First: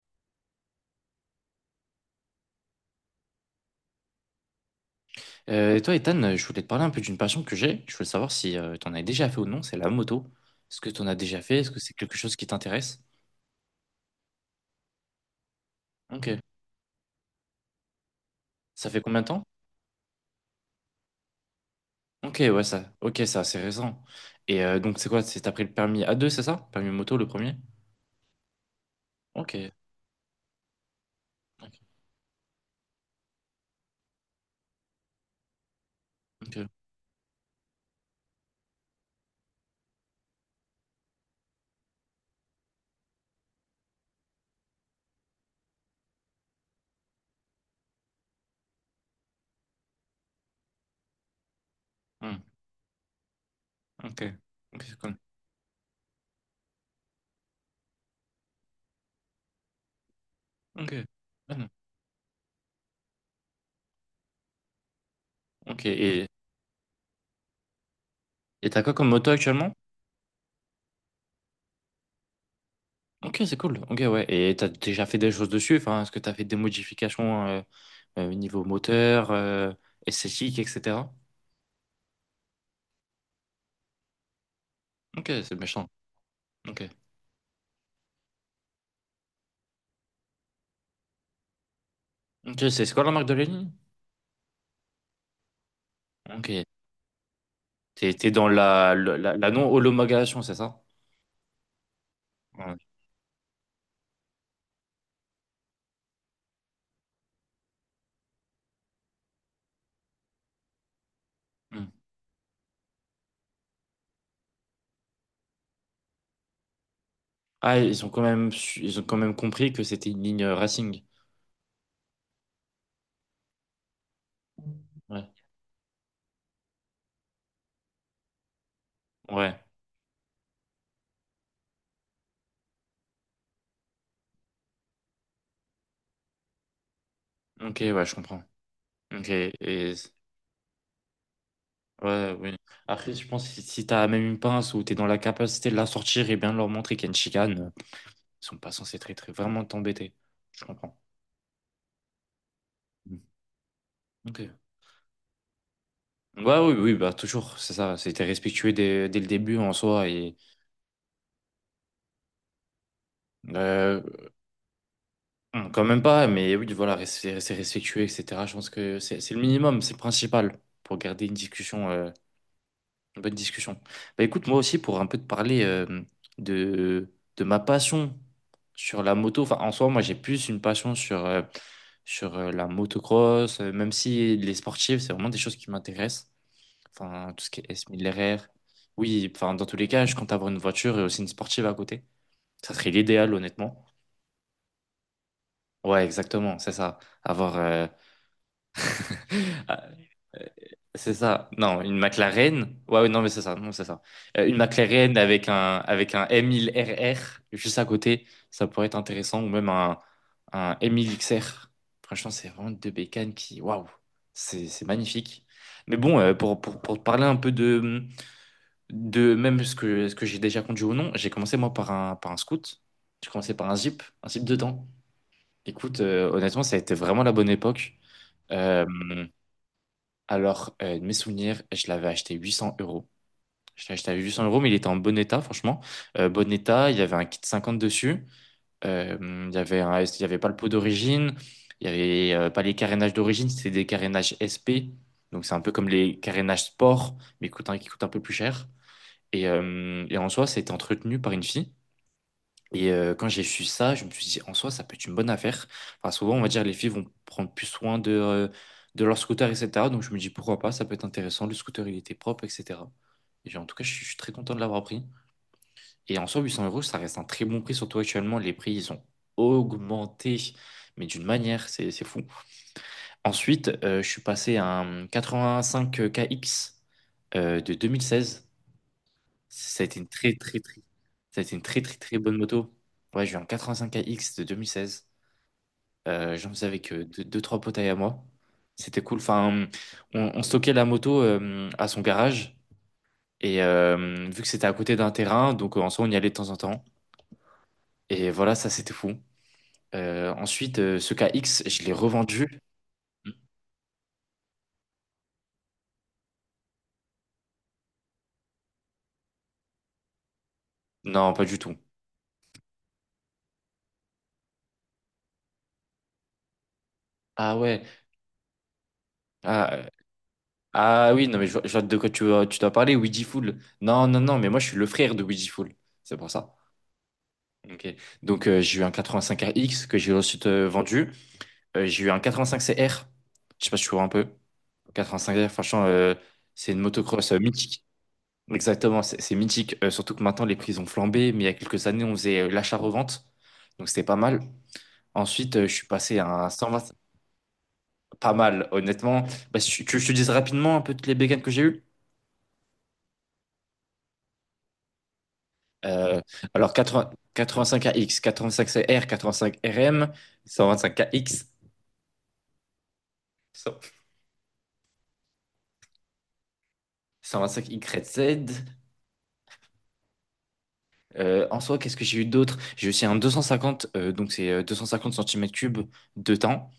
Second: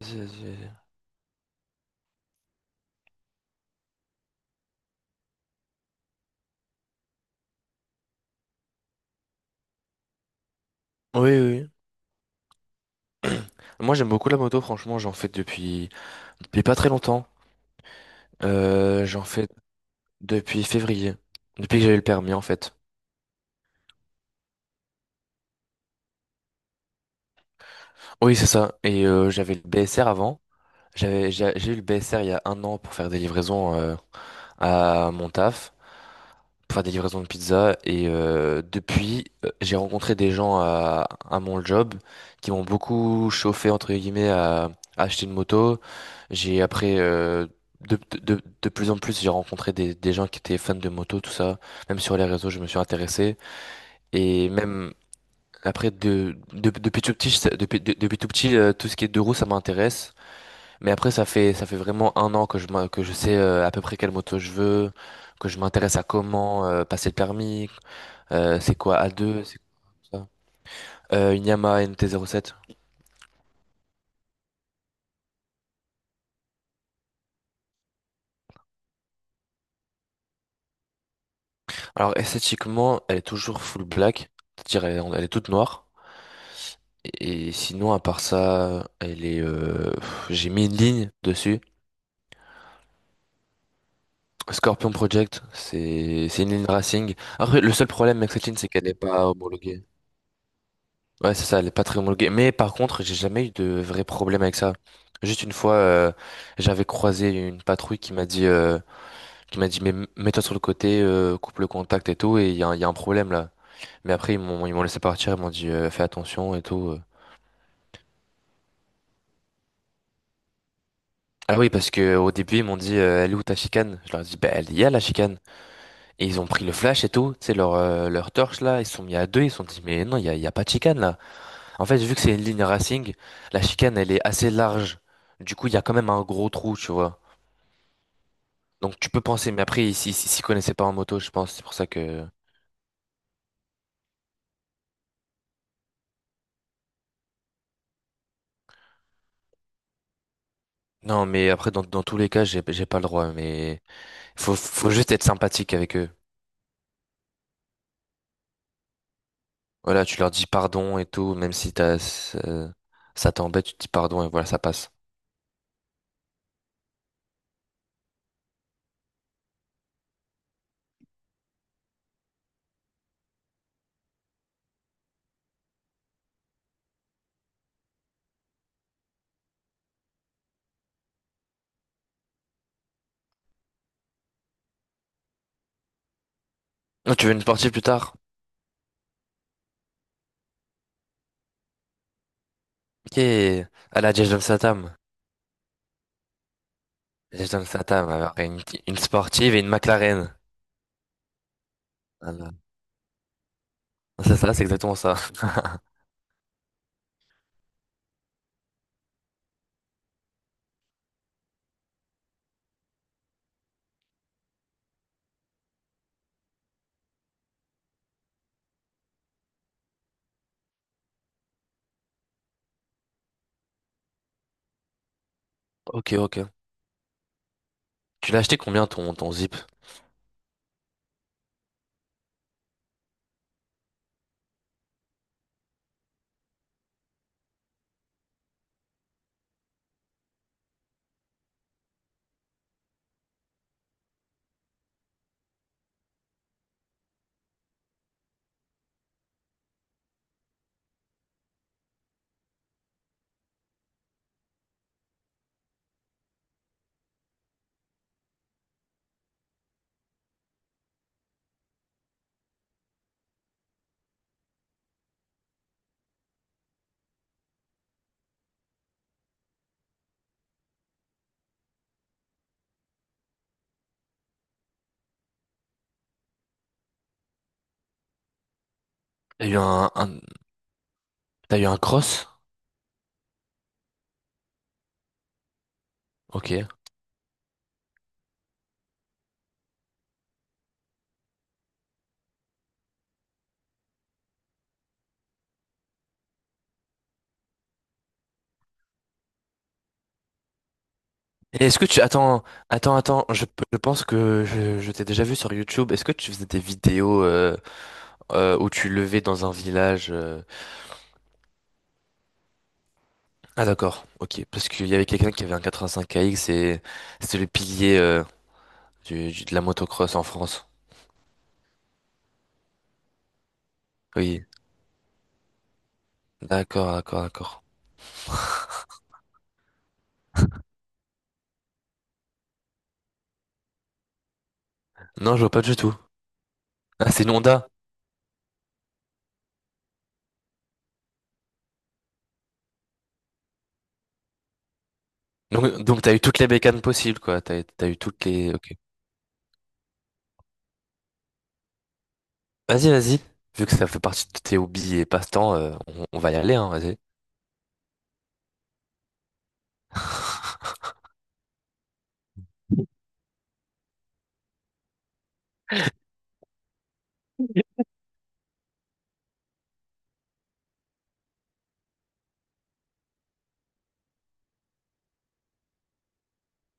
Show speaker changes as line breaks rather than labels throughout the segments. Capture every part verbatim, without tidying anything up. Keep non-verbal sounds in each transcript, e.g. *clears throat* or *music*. Vas-y, vas-y, vas-y.
Euh, et toi, Ethan, euh, je voulais te parler un peu d'une passion que j'ai. Je voulais savoir si euh, t'en as déjà fait ou non, c'est la moto. Est-ce que tu en as
Oui,
déjà fait?
oui.
Est-ce que c'est quelque chose qui t'intéresse?
Moi, j'aime beaucoup la moto, franchement, j'en fais depuis,
Ok.
depuis pas très longtemps.
Ça fait
Euh,
combien
j'en
de temps?
fais depuis février, depuis que j'ai eu le permis,
Ok,
en
ouais,
fait.
ça. Ok, ça, c'est récent. Et euh, donc, c'est quoi? C'est t'as pris le permis A deux, c'est ça? Permis moto, le premier?
Oui, c'est ça. Et euh, j'avais le
Ok.
B S R avant. J'avais, j'ai
Ok.
j'ai eu le B S R il y a un an pour faire des livraisons euh, à mon taf,
Ok.
pour faire des livraisons de pizza. Et euh, depuis, euh, j'ai rencontré des gens à, à mon job qui m'ont beaucoup chauffé, entre guillemets, à, à acheter une moto. J'ai après, euh, de, de, de plus en plus, j'ai rencontré des, des gens qui étaient fans de moto, tout ça. Même sur les
Hmm.
réseaux, je me suis intéressé.
Ok.
Et
Ok,
même
c'est cool.
après, de, de, depuis tout petit, je sais- depuis, de- depuis tout petit, euh, tout ce qui est deux roues, ça m'intéresse. Mais
Ok.
après, ça fait,
Ah
ça
non.
fait vraiment un an que je, m'in- que je sais euh, à peu près quelle moto je veux, que je
Ok.
m'intéresse à
Et
comment euh, passer le permis, euh,
et
c'est
t'as quoi
quoi
comme moto
A deux, ouais, c'est
actuellement?
quoi ça? Euh, une Yamaha N T zéro sept.
Ok, c'est cool. Ok, ouais. Et t'as déjà fait des choses dessus? Enfin, est-ce que t'as fait des modifications euh, euh, niveau moteur, euh, esthétique, et cetera?
Alors esthétiquement, elle est toujours full black, c'est-à-dire elle, est elle
Ok,
est toute
c'est
noire.
méchant. Ok.
Et sinon, à part ça, elle est. euh, pff, J'ai mis une ligne dessus.
Ok, c'est c'est quoi la marque de Lénine?
Scorpion Project, c'est c'est
Ok.
une ligne racing. Après, le seul
T'es
problème
t'es
avec cette
dans
ligne, c'est qu'elle
la,
n'est
le-
pas
la, la
homologuée.
non-homologation, c'est ça?
Ouais, c'est ça, elle est pas très homologuée. Mais par
Ouais.
contre, j'ai jamais eu de vrai problème avec ça. Juste une fois, euh, j'avais croisé une patrouille qui m'a dit. euh, qui m'a dit, mais m- mets-toi sur le côté, euh, coupe le
Hmm.
contact et tout, et il y a, un- il y a un problème là. Mais après, ils m'ont, ils m'ont laissé partir, ils m'ont dit, euh, fais attention et tout. euh.
Ah, ils ont quand même, su- ils ont quand même compris que c'était une ligne euh, racing.
Ah oui, parce que au début, ils m'ont dit, euh, elle est où ta chicane? Je leur ai dit, bah, elle y a la
Ouais.
chicane. Et ils ont pris le flash et tout, tu sais, leur, euh, leur torche là, ils se sont mis à deux, ils se
Ouais.
sont dit, mais non, il y a, il y a pas de chicane là. En fait, vu que c'est une ligne racing, la chicane, elle est assez large. Du coup, il y a quand même un gros trou, tu vois.
Ok, ouais, je comprends.
Donc tu peux
Ok.
penser, mais après,
Et...
ils s'y s'y- s'y connaissaient pas en moto, je pense, c'est pour ça que...
Ouais, oui. Après, je pense que si si t'as même une pince ou t'es dans la capacité de la sortir et bien de leur montrer qu'il y a une chicane, euh, ils sont pas censés très, très vraiment t'embêter. Je comprends.
Non, mais après, dans, dans tous les cas, j'ai j'ai pas le
Hmm.
droit, mais...
Ok.
Faut, faut juste être sympathique avec eux.
Ouais, oui, oui, bah toujours, c'est ça. C'était respectueux dès, dès le début en
Voilà,
soi.
tu leur
Et.
dis pardon et tout, même si t'as, ça ça t'embête, tu te dis
euh,
pardon et voilà, ça passe.
Hum, Quand même pas, mais oui, voilà, rester, rester respectueux, et cetera. Je pense que c'est c'est le minimum, c'est le principal pour garder une discussion, euh, une bonne discussion. Bah écoute, moi aussi, pour un peu te parler euh, de, de ma passion sur la moto, enfin en soi, moi j'ai plus une passion sur, euh, sur euh, la motocross, euh, même si les sportives, c'est vraiment des choses qui m'intéressent.
Oh, tu
Enfin,
veux une
tout ce qui est
sportive plus
S mille
tard?
R R. Oui, enfin, dans tous les cas, je compte avoir une voiture et aussi une sportive à côté. Ça serait
Ok,
l'idéal, honnêtement.
à la Jason Statham.
Ouais, exactement, c'est ça. Avoir.
Jason
euh,
Statham, alors, une, une sportive et une
Ah,
McLaren.
euh, c'est ça. Non, une
Voilà.
McLaren. Ouais, ouais, non, mais c'est ça. Non, c'est ça.
C'est
Euh,
ça,
une
c'est exactement ça.
McLaren avec
*laughs*
un, avec un M mille R R juste à côté, ça pourrait être intéressant. Ou même un, un M mille X R. Franchement, c'est vraiment deux bécanes qui. Waouh! C'est c'est magnifique. Mais bon, euh, pour, pour, pour te parler un peu de, de même ce que, ce que j'ai déjà conduit ou non, j'ai commencé moi par un, par un scoot. J'ai commencé par un Jeep, un Jeep dedans. Écoute,
Ok,
euh,
ok.
honnêtement, ça a été vraiment la bonne époque.
Tu l'as acheté
Euh,
combien ton, ton zip?
alors, euh, de mes souvenirs, je l'avais acheté huit cents euros. Je l'ai acheté à huit cents euros, mais il était en bon état, franchement. Euh, bon état, il y avait un kit cinquante dessus. Euh, il y avait un, il y avait pas le pot d'origine. Il y avait euh, pas les carénages d'origine, c'était des carénages S P. Donc, c'est un peu comme les carénages sport, mais coûte un- qui coûtent un peu plus cher. Et, euh, et en soi, c'était entretenu par une fille. Et euh, quand j'ai su ça, je me suis dit, en soi, ça peut être une bonne affaire. Enfin, souvent, on va dire, les filles vont prendre plus soin de, euh, de leur scooter, et cetera. Donc, je me dis, pourquoi pas, ça peut être intéressant. Le scooter, il était propre, et cetera. Et j'ai- en tout cas, je suis, je suis très content de l'avoir pris. Et en soi, huit cents euros, ça reste un très bon prix, surtout actuellement. Les prix, ils ont augmenté, mais d'une manière, c'est, c'est fou. Ensuite, euh, je suis passé à un quatre-vingt-cinq K X euh, de deux mille seize.
T'as eu
Ça a
un,
été une
un-
très très très Ça a été
T'as
une
eu un
très très très
cross?
bonne moto. Ouais, j'ai eu un quatre-vingt-cinq X de deux mille seize. Euh, j'en
Ok.
faisais
Et
avec euh, deux, deux, trois potes à moi. C'était cool. Enfin, on, on stockait la moto euh, à son garage et euh, vu que c'était à côté d'un terrain, donc euh, en soi on y allait de temps en temps. Et voilà, ça c'était fou. Euh, ensuite, euh, ce K X
Est-ce
je
que
l'ai
tu... Attends,
revendu.
attends, attends, je, je pense que je, je t'ai déjà vu sur YouTube. Est-ce que tu faisais des vidéos euh, euh, où tu levais dans un village? euh,
Non, pas du tout.
Ah d'accord, ok. Parce qu'il y avait quelqu'un qui avait un quatre-vingt-cinq A X et c'était le
Ah ouais.
pilier euh, du, du- de la
Ah, euh,
motocross en France.
ah oui, non, mais je, vois je vois de quoi tu, veux- tu dois parler, Ouija Fool. Non, non, non,
Oui,
mais moi je suis le frère de Ouija Fool. C'est pour ça.
d'accord, d'accord, d'accord.
Ok. Donc euh, j'ai eu un quatre-vingt-cinq X que j'ai ensuite euh, vendu. Euh, j'ai eu un quatre-vingt-cinq C R. Je sais pas si tu vois un peu.
Non, je vois
quatre-vingt-cinq R,
pas du
franchement,
tout.
euh, c'est une
Ah, c'est une
motocross euh,
Honda.
mythique. Exactement, c'est c'est mythique. Euh, surtout que maintenant les prix ont flambé, mais il y a quelques années on faisait euh, l'achat-revente. Donc c'était pas mal. Ensuite, euh, je
Donc,
suis
donc t'as
passé
eu
à
toutes les
un
bécanes
cent vingt.
possibles, quoi. T'as, t'as eu toutes
Pas
les...
mal,
Ok.
honnêtement. Bah, si tu tu veux que je te dise rapidement un peu toutes les bécanes que j'ai eues.
Vas-y, vas-y. Vu que ça fait partie de tes hobbies et passe-temps, euh, on, on
Euh,
va y aller, hein,
alors
vas-y.
quatre-vingts quatre-vingt-cinq A X, quatre-vingt-cinq C R, quatre-vingt-cinq R M,
*laughs*
cent vingt-cinq X. cent vingt-cinq Y Z. Euh, en soi, qu'est-ce que j'ai eu d'autre? J'ai aussi un deux cent cinquante, euh, donc c'est euh, deux cent cinquante centimètres cubes de temps.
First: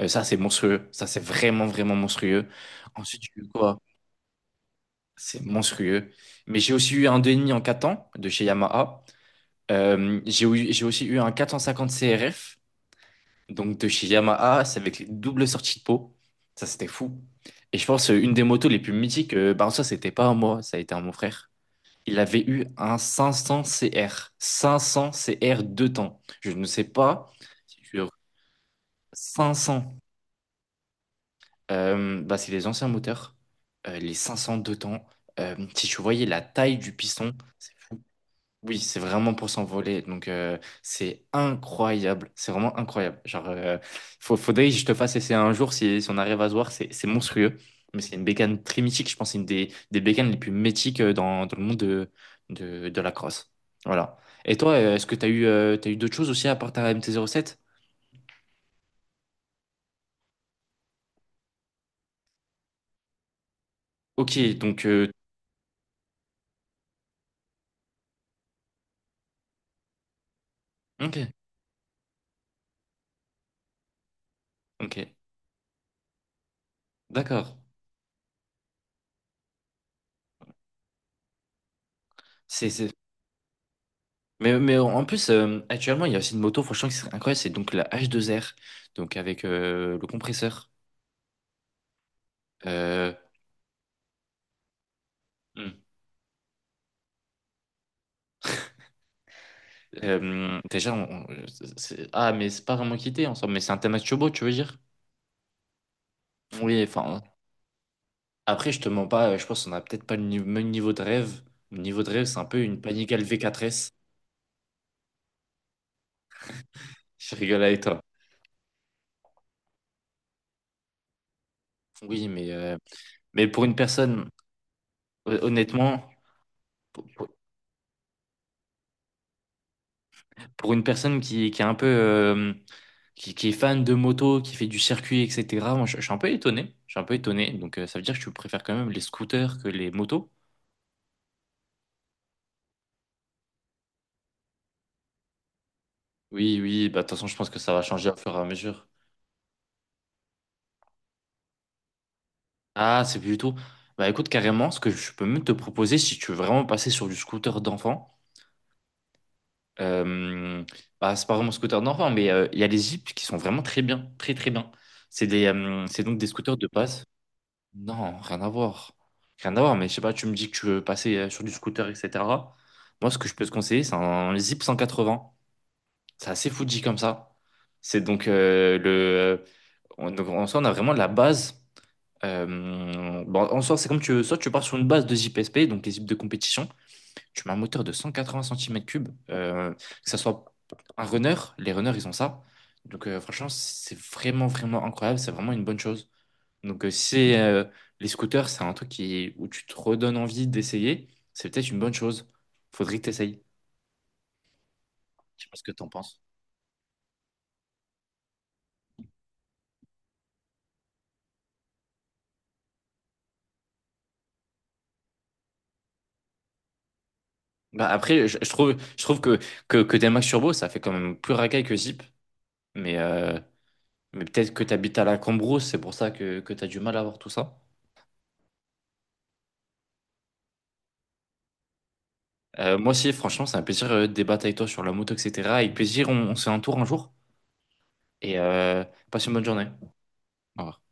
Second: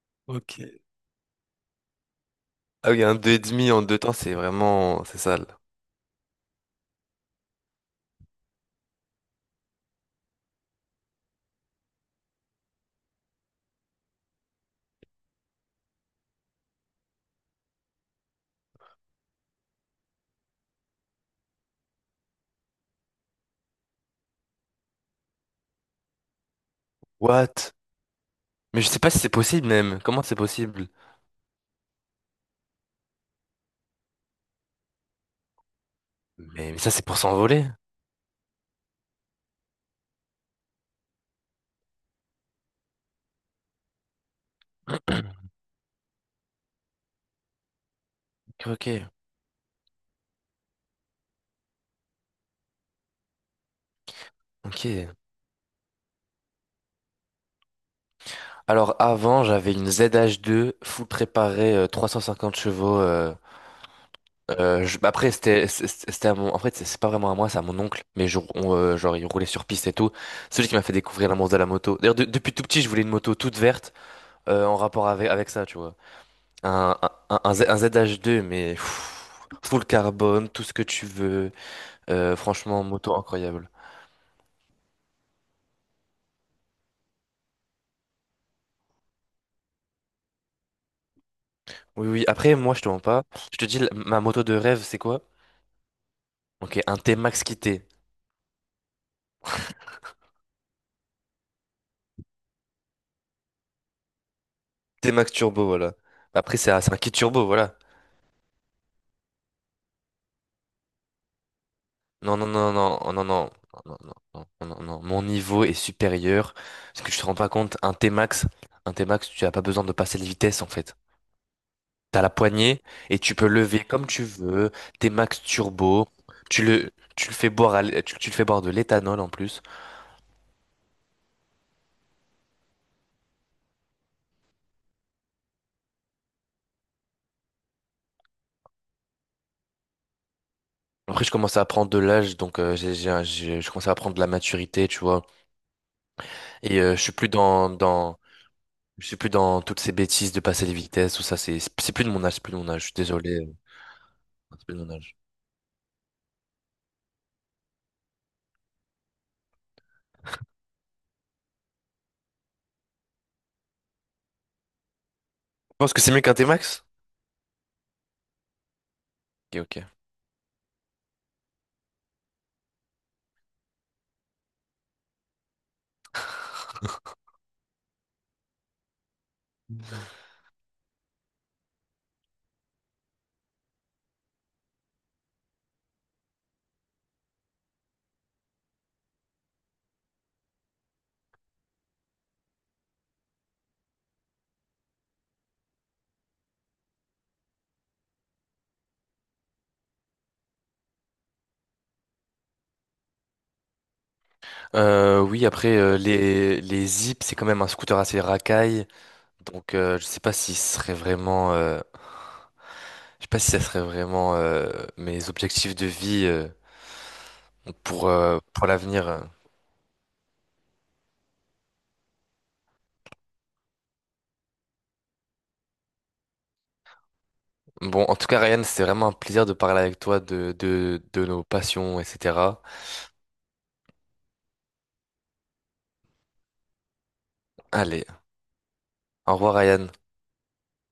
Euh, ça, c'est
Ok.
monstrueux. Ça, c'est vraiment, vraiment monstrueux.
Ah oui, un
Ensuite,
deux et
j'ai eu
demi
quoi?
en deux temps, c'est vraiment... C'est
C'est
sale.
monstrueux. Mais j'ai aussi eu un deux virgule cinq en quatre temps de chez Yamaha. Euh, j'ai eu- j'ai aussi eu un quatre cent cinquante C R F, donc de chez Yamaha. C'est avec les doubles sorties de peau. Ça, c'était fou. Et je pense, euh, une des motos les plus mythiques, euh, bah, ça, c'était pas à moi, ça a été à mon frère. Il avait eu un cinq cents C R. cinq cents C R deux temps. Je ne sais pas
What?
si sur
Mais je sais pas si c'est possible,
cinq cents.
même. Comment c'est possible?
Euh, bah, c'est les anciens moteurs. Euh, les cinq cents deux temps. Euh, si tu voyais la
Mais,
taille
mais ça,
du
c'est pour
piston,
s'envoler.
c'est fou. Oui, c'est vraiment pour s'envoler. Donc, euh, c'est incroyable. C'est vraiment incroyable. Genre, euh, faut, faudrait que je te
*clears throat*
fasse essayer
Ok,
un jour si, si on arrive à se voir. C'est c'est monstrueux. Mais c'est une bécane très
ok.
mythique. Je pense que c'est une des, des bécanes les plus mythiques euh, dans, dans le monde de, de, de la crosse. Voilà. Et toi, euh, est-ce que
Ok.
tu as eu, euh, t'as eu d'autres choses aussi à part ta M T zéro sept?
Alors avant, j'avais une Z H deux full préparée, euh, trois cent cinquante chevaux. euh,
Ok, donc.
euh, je- Bah
Euh,
après, c'était c'est- c'est- c'était à mon, en fait, c'est c'est pas vraiment à moi, c'est à mon oncle. Mais je, on, euh, genre, il roulait sur piste et tout. C'est lui qui m'a fait
ok,
découvrir l'amour de la moto. D'ailleurs, de- depuis tout petit, je voulais une moto toute verte euh, en rapport
ok.
avec avec ça, tu vois. Un, un,
D'accord.
un, Z- un Z- un Z H deux, mais pff, full carbone, tout ce que tu veux. Euh,
C'est,
franchement,
c'est...
moto incroyable.
Mais, mais en plus, euh, actuellement, il y a aussi une moto, franchement, qui serait incroyable. C'est donc la H deux R. Donc, avec euh, le compresseur.
Oui, oui. Après, moi, je te mens
Euh,
pas. Je te dis, la- ma moto de rêve, c'est quoi?
Hmm.
Ok, un T-Max quitté.
euh, déjà, on- on- c'est- ah, Mais c'est pas vraiment quitté ensemble, mais c'est un thème assez beau, tu veux dire?
T-Max Turbo, voilà. Après, c'est un
Oui,
c'est un kit
enfin,
turbo, voilà.
après, je te mens pas, euh, je pense qu'on a peut-être pas le ni- même niveau de rêve. Mon niveau de rêve,
Non,
c'est un
non,
peu
non,
une
non,
Panic
non, non, non, oh,
L V quatre S.
non, non, non, oh, non, non. Mon niveau est supérieur. Parce
*laughs*
que je te rends
Je
pas
rigole
compte,
avec
un
toi.
T-Max, un T-Max, tu n'as pas besoin de passer les vitesses, en fait. T'as
Oui,
la
mais, euh,
poignée et tu peux
mais pour une
lever comme tu
personne,
veux.
hon-
T-Max
honnêtement,
Turbo. Tu le,
pour, pour-
tu le fais boire à l'é- tu, tu le fais boire de l'éthanol en plus.
pour une personne qui, qui est un peu, euh, qui, qui est fan de moto, qui fait du circuit, et cetera, moi, je, je suis un peu étonné. Je suis un peu étonné. Donc, euh, ça veut dire que tu préfères quand même les scooters que les motos.
Après, je commence à prendre de l'âge, donc euh, j'ai, j'ai, un- j'ai- je commence à prendre de la maturité, tu vois.
Oui,
Et
oui,
euh, je
bah, de toute
suis
façon,
plus
je pense que
dans,
ça va changer au
dans,
fur et à mesure.
Je suis plus dans toutes ces bêtises de passer les vitesses, tout ça, c'est c'est plus de mon âge, c'est plus de mon âge, je suis
Ah, c'est
désolé, euh,
plutôt. Bah, écoute,
c'est
carrément,
plus
ce
de
que
mon
je
âge.
peux même te proposer, si tu veux vraiment passer sur du scooter d'enfant, euh, bah, c'est pas vraiment scooter d'enfant, mais euh, il y a les Jeeps qui sont vraiment très bien, très très bien. C'est des,
Je
euh,
pense que
c'est
c'est
donc
mieux
des
qu'un
scooters de
T-Max?
base. Non, rien à voir. Rien à
Ok,
voir,
ok.
mais je sais pas, tu me dis que tu veux passer euh, sur du scooter, et cetera. Moi, ce que je peux te conseiller, c'est un Zip cent quatre-vingts. C'est assez Fuji comme ça. C'est donc euh, le. Euh, on- donc, En soi, on a vraiment la base. Euh, bon, en soi, c'est comme tu veux. Soit tu pars sur une base de J P S P, donc les zips de compétition. Tu mets un moteur de cent quatre-vingts centimètres cubes. Que ça soit un runner, les runners, ils ont ça. Donc, euh, franchement, c'est vraiment, vraiment incroyable. C'est vraiment une bonne chose. Donc, euh, si c'est, euh, les scooters, c'est un truc qui, où tu te redonnes envie d'essayer, c'est peut-être une bonne chose. Faudrait que tu essayes.
Euh,
Je
oui,
sais pas ce que
après,
tu en
euh,
penses.
les, les Zip, c'est quand même un scooter assez racaille, donc euh, je sais pas si ce serait vraiment, euh, je sais pas si ça serait vraiment euh, mes objectifs de vie euh,
Bah,
pour,
après, je,
euh,
je
pour
trouve, je
l'avenir.
trouve
euh.
que, que, que des Max Turbo, ça fait quand même plus racaille que Zip. Mais euh, mais peut-être que tu habites à la Cambrousse, c'est pour ça que, que tu as du mal à voir tout ça.
Bon, en tout cas, Ryan, c'était vraiment un plaisir de parler avec toi de, de, de nos passions, et cetera.
Euh, moi aussi, franchement, c'est un plaisir euh, de débattre avec toi sur la moto, et cetera. Avec plaisir, on, on se fait un tour un jour
Allez,
et euh, passe une
au
bonne
revoir,
journée.
Ryan.
Au revoir.